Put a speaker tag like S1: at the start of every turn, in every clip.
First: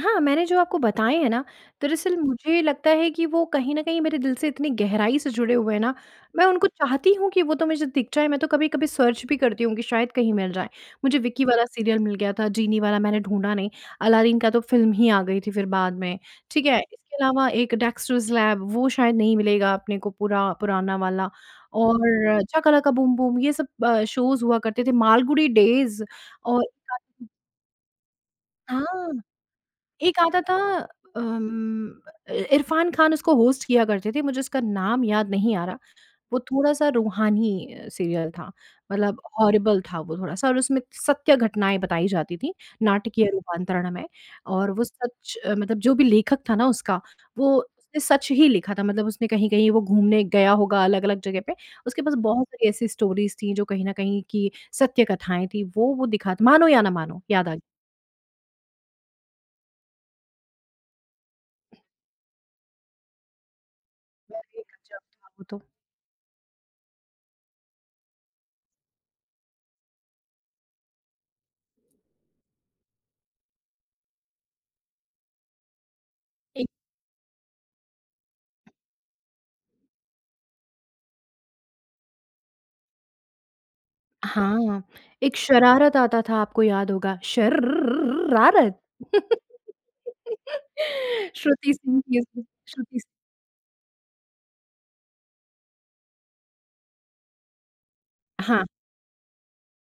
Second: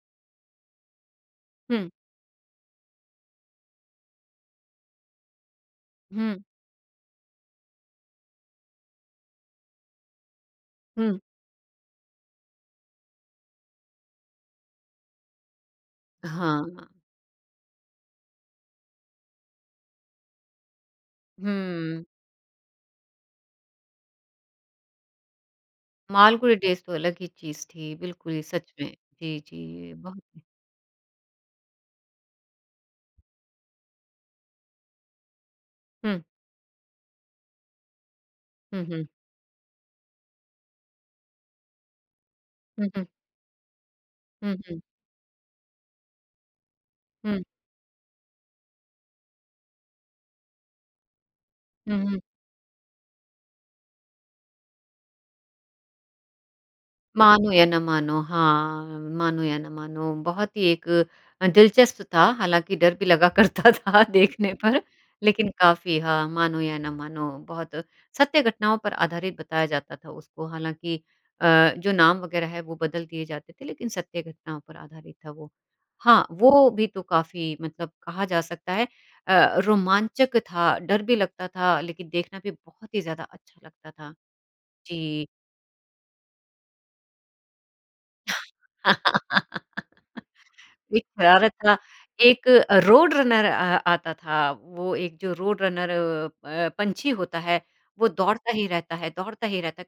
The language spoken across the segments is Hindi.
S1: हाँ, मैंने जो आपको बताएँ हैं ना,
S2: हुँ।
S1: दरअसल मुझे लगता है कि वो कहीं न कहीं मेरे दिल से इतनी गहराई से जुड़े हुए हैं ना,
S2: हुँ।
S1: मैं उनको चाहती हूँ कि वो तो मुझे दिख जाए, मैं तो कभी-कभी सर्च भी करती हूँ कि शायद कहीं मिल जाएँ।
S2: हुँ।
S1: मुझे विक्की वाला सीरियल मिल गया था, जीनी वाला मैंने ढूँढ़ा नहीं, अलादीन का तो फ़िल्म ही आ गई थी फिर बाद में, ठीक है?
S2: हाँ।
S1: इसके अलावा एक डेक्सटर्स लैब वो शायद नहीं मिलेगा अपने को पूरा पुराना वाला
S2: हुँ।
S1: और शकालका बूम-बूम ये सब अ, शोज़ हुआ करते थे, मालगुड़ी डेज़
S2: मालगुड़ी
S1: और
S2: डेज़ तो अलग ही
S1: [unintelligible]
S2: चीज़ थी, बिल्कुल ही सच में।
S1: हाँ।
S2: जी, जी,
S1: एक
S2: बहुत ही
S1: आता था अम, अ, इ इरफ़ान खान उसको होस्ट किया करते थे, मुझे उसका नाम याद नहीं आ रहा।
S2: हुँ।
S1: वो थोड़ा-सा रूहानी सीरियल था,
S2: हुँ, हुँ।
S1: मतलब हॉरिबल था वो थोड़ा-सा और उसमें सत्य घटनाएँ बताई जाती थी,
S2: हुँ, हुँ।
S1: नाटकीय रूपांतरण में।
S2: हुँ,
S1: और
S2: हुँ।
S1: वो सच मतलब जो भी लेखक था ना उसका
S2: हुँ।
S1: वो उसने सच ही लिखा था मतलब उसने कहीं-कहीं वो घूमने गया होगा अलग-अलग जगह पे,
S2: हुँ,
S1: उसके पास
S2: हुँ।
S1: बहुत सारी ऐसी स्टोरीज़ थी, जो कहीं न कहीं कि सत्य कथाएँ थी, वो वो दिखाता मानो या ना मानो, याद
S2: मानो
S1: आ
S2: या ना मानो हाँ मानो या ना मानो, बहुत ही एक अ, दिलचस्प था हालाँकि डर भी लगा करता था देखने पर
S1: [unintelligible] वो
S2: लेकिन
S1: तो।
S2: काफ़ी हाँ, मानो या ना मानो बहुत सत्य घटनाओं पर आधारित बताया जाता था उसको, हालाँकि अ, जो नाम वग़ैरह है, वो बदल दिए जाते थे लेकिन सत्य घटनाओं पर आधारित था वो। हाँ,
S1: ए
S2: वो भी तो काफ़ी मतलब कहा जा सकता है अ, रोमांचक था, डर भी लगता था लेकिन देखना भी बहुत ही ज़्यादा अच्छा लगता था।
S1: हाँ,
S2: जी।
S1: एक शरारत आता था आपको याद होगा शर र र र रारत।
S2: एक शरारत
S1: श्रुति
S2: था।
S1: सिंह थी उसमें,
S2: एक
S1: श्रुति सि
S2: रोड़ रनर अ, आता था, वो एक जो रोड़ रनर अ अ, पँछी होता है, वो दौड़ता
S1: हाँ।
S2: ही रहता है, दौड़ता ही रहता है,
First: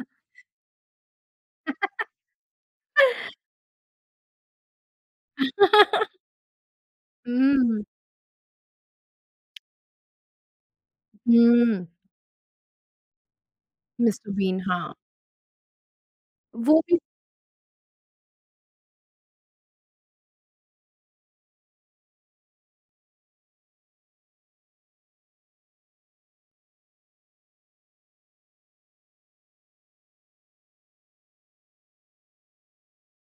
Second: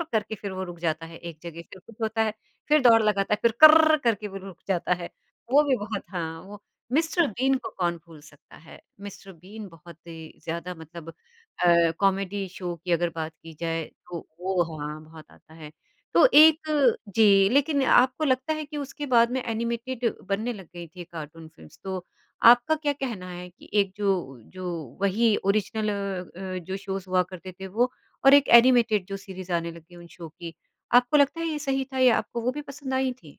S1: अ
S2: करके फिर वो रुक जाता है, एक जगह से फिर कुछ होता है, फिर दौड़ लगाता है फिर करररर करके वो रुक जाता है। वो भी बहुत हाँ वो मिस्टर
S1: हुँ,
S2: बीन को
S1: हुँ।
S2: कौन भूल सकता है, मिस्टर बीन बहुत ही ज़्यादा मतलब
S1: हुँ।
S2: अ, कॉमेडी शो की अगर बात की जाए, तो
S1: मिस्टर बीन,
S2: वो
S1: हाँ।
S2: हाँ, बहुत आता है। तो
S1: वो
S2: एक
S1: भी
S2: जी लेकिन आपको लगता है कि उसके बाद में एनिमेटेड बनने लग गईं थी कार्टून फ़िल्म्स, तो आपका क्या कहना है कि एक जो जो वही ओरिजिनल अ अ, जो शोज़ हुआ करते थे, वो और एक एनिमेटेड जो सीरीज़ आने लग गई उन शो की, आपको लगता है ये सही था या आपको वो भी पसंद आईं थी?